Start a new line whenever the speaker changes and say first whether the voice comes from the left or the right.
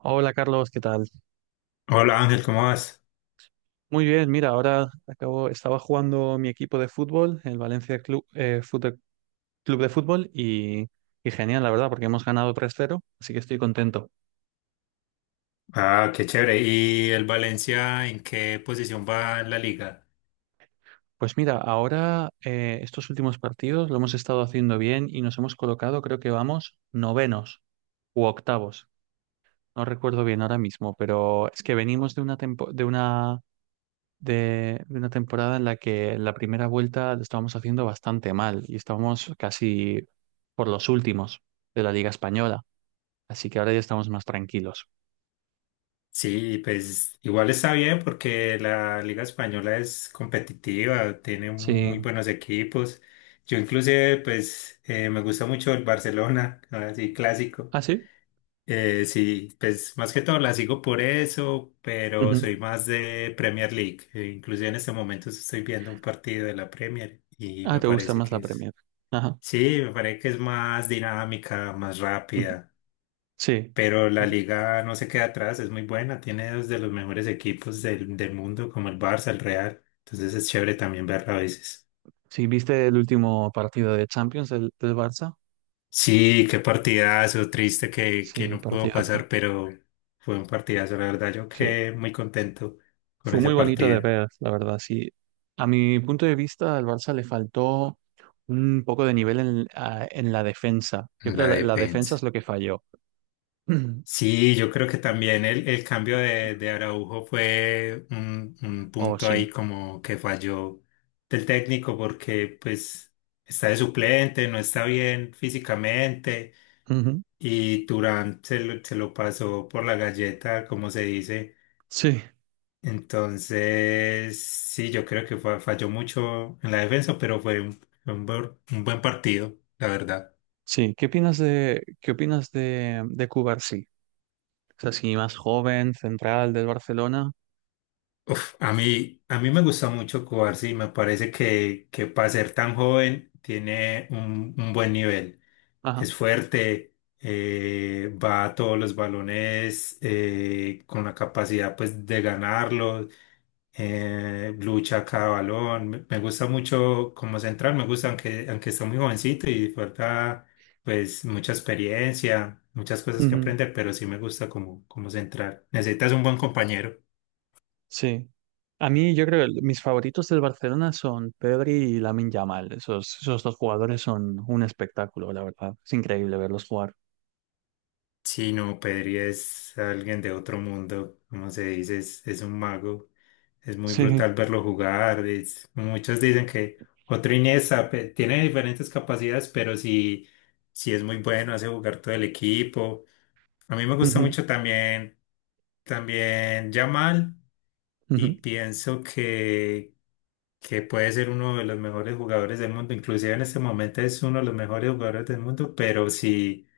right: Hola Carlos, ¿qué tal?
left: Hola Ángel, ¿cómo vas?
right: Muy bien, mira, ahora acabo, estaba jugando mi equipo de fútbol, el Valencia Club, Club de Fútbol, y genial, la verdad, porque hemos ganado 3-0, así que estoy contento.
left: Ah, qué chévere. ¿Y el Valencia en qué posición va en la liga?
right: Pues mira, ahora estos últimos partidos lo hemos estado haciendo bien y nos hemos colocado, creo que vamos, novenos u octavos. No recuerdo bien ahora mismo, pero es que venimos de una tempo- de una temporada en la que la primera vuelta lo estábamos haciendo bastante mal y estábamos casi por los últimos de la Liga Española. Así que ahora ya estamos más tranquilos.
left: Sí, pues igual está bien porque la liga española es competitiva, tiene
right: Sí.
left: muy buenos equipos. Yo inclusive pues me gusta mucho el Barcelona, así clásico.
right: ¿Ah, sí?
left: Sí, pues más que todo la sigo por eso, pero
right: Ujú.
left: soy más de Premier League. Inclusive en este momento estoy viendo un partido de la Premier y
right: Ah,
left: me
right: ¿te gusta
left: parece
right: más
left: que
right: la
left: es.
right: Premier? Ajá.
left: Sí, me parece que es más dinámica, más
right: Ujú.
left: rápida,
right: Sí.
left: pero la liga no se queda atrás, es muy buena, tiene dos de los mejores equipos del mundo, como el Barça, el Real, entonces es chévere también verla a veces.
right: Sí, ¿viste el último partido de Champions del Barça?
left: Sí, qué partidazo, triste que
right: Sí,
left: no pudo
right: partidazo.
left: pasar, pero fue un partidazo, la verdad, yo
right: Sí.
left: quedé muy contento con
right: Fue
left: ese
right: muy bonito de
left: partido,
right: ver, la verdad, sí. A mi punto de vista, al Barça le faltó un poco de nivel en la defensa. Yo creo
left: la
right: que la defensa es
left: defensa.
right: lo que falló.
left: Sí, yo creo que también el cambio de Araujo fue un
right: Oh,
left: punto
right: sí.
left: ahí como que falló del técnico porque pues está de suplente, no está bien físicamente
right: Ujú.
left: y Turán se lo pasó por la galleta, como se dice.
right: Sí,
left: Entonces, sí, yo creo que falló mucho en la defensa, pero fue un buen partido, la verdad.
right: sí. ¿Qué opinas de Cubarsí? O sea, sí más joven, central del Barcelona.
left: Uf, a mí me gusta mucho Cubarsí, me parece que para ser tan joven tiene un buen nivel.
right: Ajá.
left: Es fuerte, va a todos los balones con la capacidad pues de ganarlos, lucha cada balón. Me gusta mucho como central, me gusta aunque está muy jovencito y falta pues mucha experiencia, muchas cosas que
right: Ujú.
left: aprender, pero sí me gusta como central. Necesitas un buen compañero.
right: Sí. A mí, yo creo que mis favoritos del Barcelona son Pedri y Lamine Yamal. Esos dos jugadores son un espectáculo, la verdad. Es increíble verlos jugar.
left: Sí, no, Pedri es alguien de otro mundo, como se dice, es un mago. Es muy
right: Sí.
left: brutal verlo jugar. Muchos dicen que otro tiene diferentes capacidades, pero sí, sí es muy bueno, hace jugar todo el equipo. A mí me gusta
right: Ujú,
left: mucho también, también Yamal
right: ujú,
left: y pienso que puede ser uno de los mejores jugadores del mundo. Inclusive en este momento es uno de los mejores jugadores del mundo, pero sí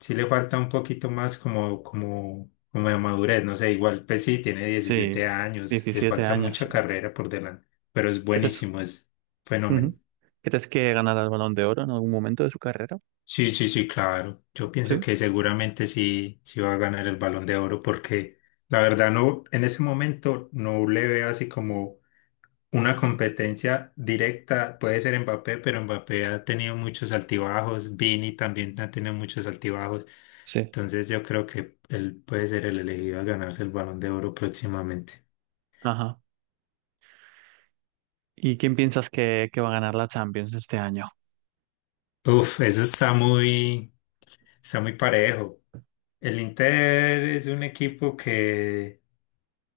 left: sí le falta un poquito más como de madurez, no sé, igual pues sí, tiene
right: sí,
left: 17 años, le
right: 17
left: falta
right: años,
left: mucha
right: sí.
left: carrera por delante, pero es
right: ¿Crees,
left: buenísimo, es fenomenal.
right: Ujú. Crees que ganará el Balón de Oro en algún momento de su carrera?
left: Sí, sí, sí, claro. Yo pienso
right: Sí,
left: que seguramente sí, sí va a ganar el Balón de Oro porque la verdad no, en ese momento no le veo así como una competencia directa. Puede ser Mbappé, pero Mbappé ha tenido muchos altibajos. Vini también ha tenido muchos altibajos.
right: sí.
left: Entonces yo creo que él puede ser el elegido a ganarse el Balón de Oro próximamente.
right: Ajá. ¿Y quién piensas que va a ganar la Champions este año?
left: Uf, eso está muy parejo. El Inter es un equipo que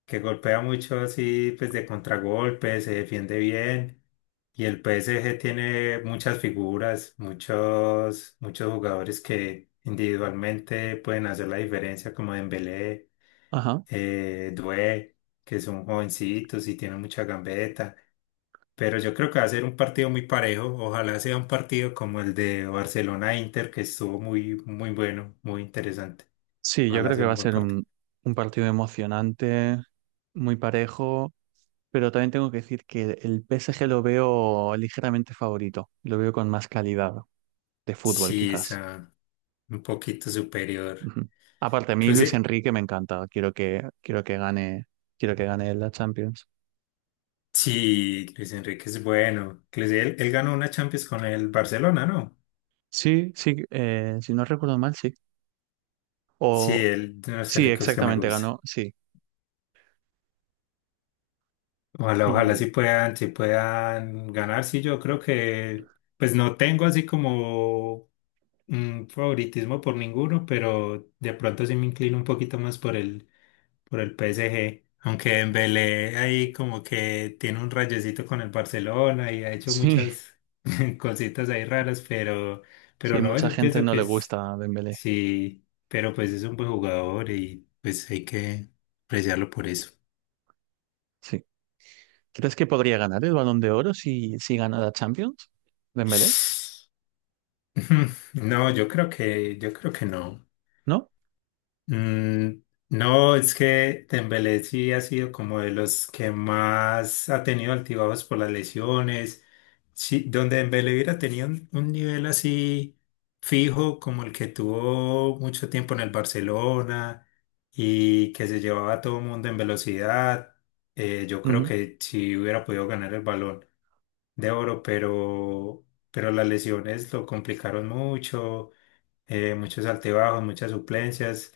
left: que golpea mucho así, pues de contragolpe, se defiende bien. Y el PSG tiene muchas figuras, muchos, muchos jugadores que individualmente pueden hacer la diferencia, como Dembélé,
right: Ajá.
left: Doué, que son jovencitos y tienen mucha gambeta. Pero yo creo que va a ser un partido muy parejo. Ojalá sea un partido como el de Barcelona-Inter, que estuvo muy, muy bueno, muy interesante.
right: Sí, yo
left: Ojalá
right: creo que
left: sea
right: va
left: un
right: a
left: buen
right: ser
left: partido.
right: un partido emocionante, muy parejo, pero también tengo que decir que el PSG lo veo ligeramente favorito, lo veo con más calidad de fútbol,
left: Sí,
right: quizás.
left: está un poquito superior.
right: Ujú. Aparte, a mí Luis
left: Inclusive,
right: Enrique me encanta, quiero que gane la Champions.
left: sí, Luis Enrique es bueno. Inclusive él ganó una Champions con el Barcelona, ¿no?
right: Sí, sí, si no recuerdo mal, sí.
left: Sí,
right: O
left: él de los
right: sí,
left: técnicos que me
right: exactamente,
left: gusta.
right: ganó, sí.
left: Ojalá, ojalá
right: Y
left: sí puedan ganar. Sí, yo creo que, pues no tengo así como un favoritismo por ninguno, pero de pronto sí me inclino un poquito más por por el PSG. Aunque Dembélé ahí como que tiene un rayecito con el Barcelona y ha hecho
right: sí,
left: muchas cositas ahí raras, pero
right: sí,
left: no,
right: mucha
left: yo
right: gente
left: pienso
right: no
left: que
right: le
left: es,
right: gusta a Dembélé.
left: sí, pero pues es un buen jugador y pues hay que apreciarlo por eso.
right: Sí. ¿Crees que podría ganar el Balón de Oro si gana la Champions? Dembélé,
left: Ujú. No, yo creo que no.
right: ¿no?
left: Mm, no, es que Dembélé sí ha sido como de los que más ha tenido altibajos por las lesiones. Sí, donde Dembélé hubiera tenido un nivel así fijo como el que tuvo mucho tiempo en el Barcelona y que se llevaba a todo el mundo en velocidad, yo creo
right: Ujú,
left: que sí hubiera podido ganar el balón de oro, pero las lesiones lo complicaron mucho muchos altibajos, muchas suplencias,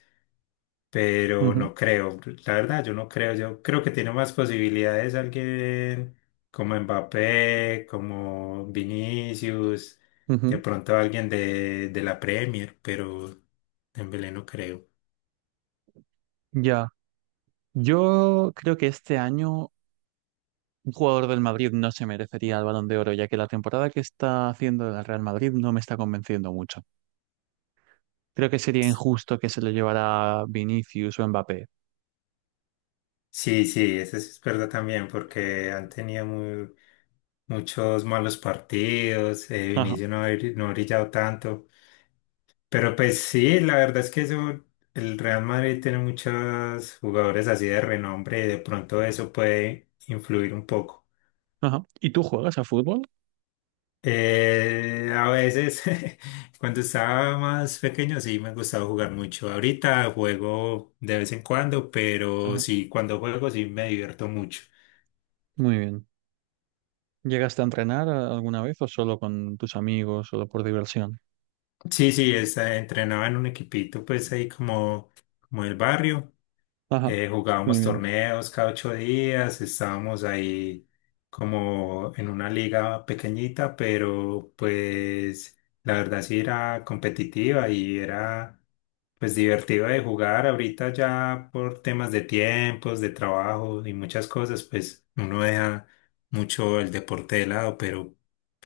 left: pero
right: ujú,
left: no creo, la verdad yo no creo, yo creo que tiene más posibilidades alguien como Mbappé, como Vinicius, de
right: ujú.
left: pronto alguien de la Premier, pero Dembélé no creo.
right: Ya. Yo creo que este año un jugador del Madrid no se merecería el Balón de Oro, ya que la temporada que está haciendo el Real Madrid no me está convenciendo mucho. Creo que sería injusto que se lo llevara Vinicius o Mbappé.
left: Sí, sí, eso sí es verdad también, porque han tenido muy, muchos malos partidos,
right: Ajá,
left: Vinicius no ha brillado tanto. Pero pues sí, la verdad es que eso, el Real Madrid tiene muchos jugadores así de renombre y de pronto eso puede influir un poco.
right: ajá. ¿Y tú juegas a fútbol?
left: A veces, cuando estaba más pequeño, sí me gustaba jugar mucho. Ahorita juego de vez en cuando, pero
right: Ajá,
left: sí, cuando juego sí me divierto mucho.
right: muy bien. ¿Llegaste a entrenar alguna vez o solo con tus amigos, solo por diversión?
left: Sí, sí, entrenaba en un equipito pues ahí como el barrio.
right: Ajá, muy
left: Jugábamos
right: bien.
left: torneos cada 8 días, estábamos ahí como en una liga pequeñita, pero pues la verdad sí era competitiva y era pues divertido de jugar. Ahorita ya por temas de tiempos, de trabajo y muchas cosas, pues uno deja mucho el deporte de lado, pero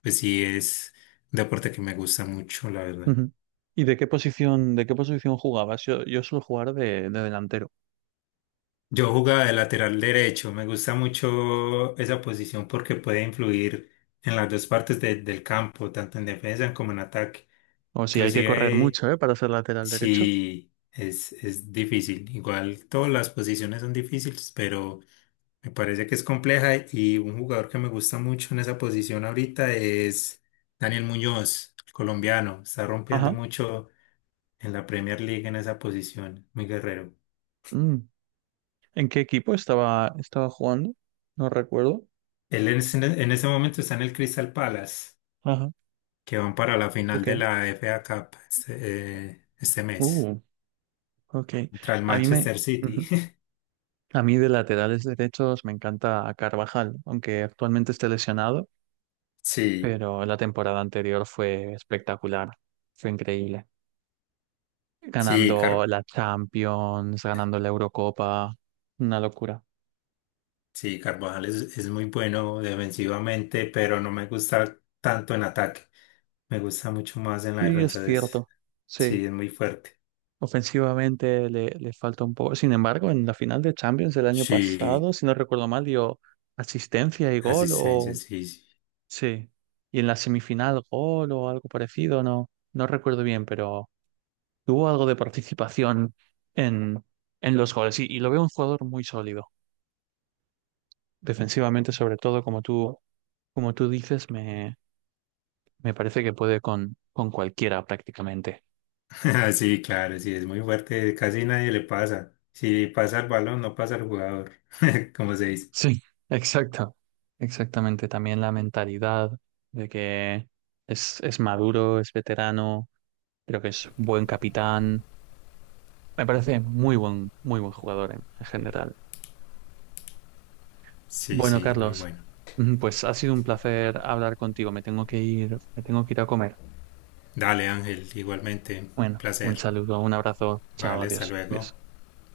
left: pues sí es un deporte que me gusta mucho, la verdad.
right: Ujú. ¿Y de qué posición jugabas? Yo suelo jugar de delantero.
left: Yo jugaba de lateral derecho, me gusta mucho esa posición porque puede influir en las dos partes del campo, tanto en defensa como en ataque.
right: O si hay que correr
left: Inclusive
right: mucho, ¿eh? Para ser lateral derecho.
left: si es, es difícil, igual todas las posiciones son difíciles, pero me parece que es compleja y un jugador que me gusta mucho en esa posición ahorita es Daniel Muñoz, el colombiano, está rompiendo
right: Ajá.
left: mucho en la Premier League en esa posición, muy guerrero.
right: Mm. ¿En qué equipo estaba jugando? No recuerdo.
left: Él en ese momento está en el Crystal Palace.
right: Ajá.
left: Que van para la final de
right: Ok.
left: la FA Cup este, este mes
right: Uh, ok.
left: contra el
right: A mí me,
left: Manchester City.
right: Ujú. A mí de laterales derechos me encanta Carvajal, aunque actualmente esté lesionado,
left: Sí,
right: pero la temporada anterior fue espectacular, fue increíble.
left: sí,
right: Ganando la Champions, ganando la Eurocopa, una locura.
left: Sí, Carvajal es muy bueno defensivamente, pero no me gusta tanto en ataque. Me gusta mucho más en la
right: Sí, es
left: defensa.
right: cierto. Sí,
left: Sí, es muy fuerte.
right: ofensivamente le falta un poco. Sin embargo, en la final de Champions el año
left: Sí,
right: pasado, si no recuerdo mal, dio asistencia y gol
left: asistencia,
right: o...
left: sí, sí.
right: Sí. Y en la semifinal gol o algo parecido, no, no recuerdo bien, pero tuvo algo de participación en, en los goles. Y lo veo un jugador muy sólido. Defensivamente, sobre todo, como tú dices, me parece que puede con cualquiera prácticamente.
left: Sí, claro, sí, es muy fuerte. Casi nadie le pasa. Si pasa el balón, no pasa el jugador, como se dice.
right: Sí, exacto, exactamente. También la mentalidad de que es maduro, es veterano, creo que es buen capitán. Me parece muy buen jugador en general.
left: Sí,
right: Bueno,
left: sí, muy
right: Carlos,
left: bueno.
right: pues ha sido un placer hablar contigo. Me tengo que ir, me tengo que ir a comer.
left: Dale, Ángel, igualmente,
right: Bueno, un
left: placer.
right: saludo, un abrazo, chao,
left: Vale, hasta
right: adiós,
left: luego.
right: adiós.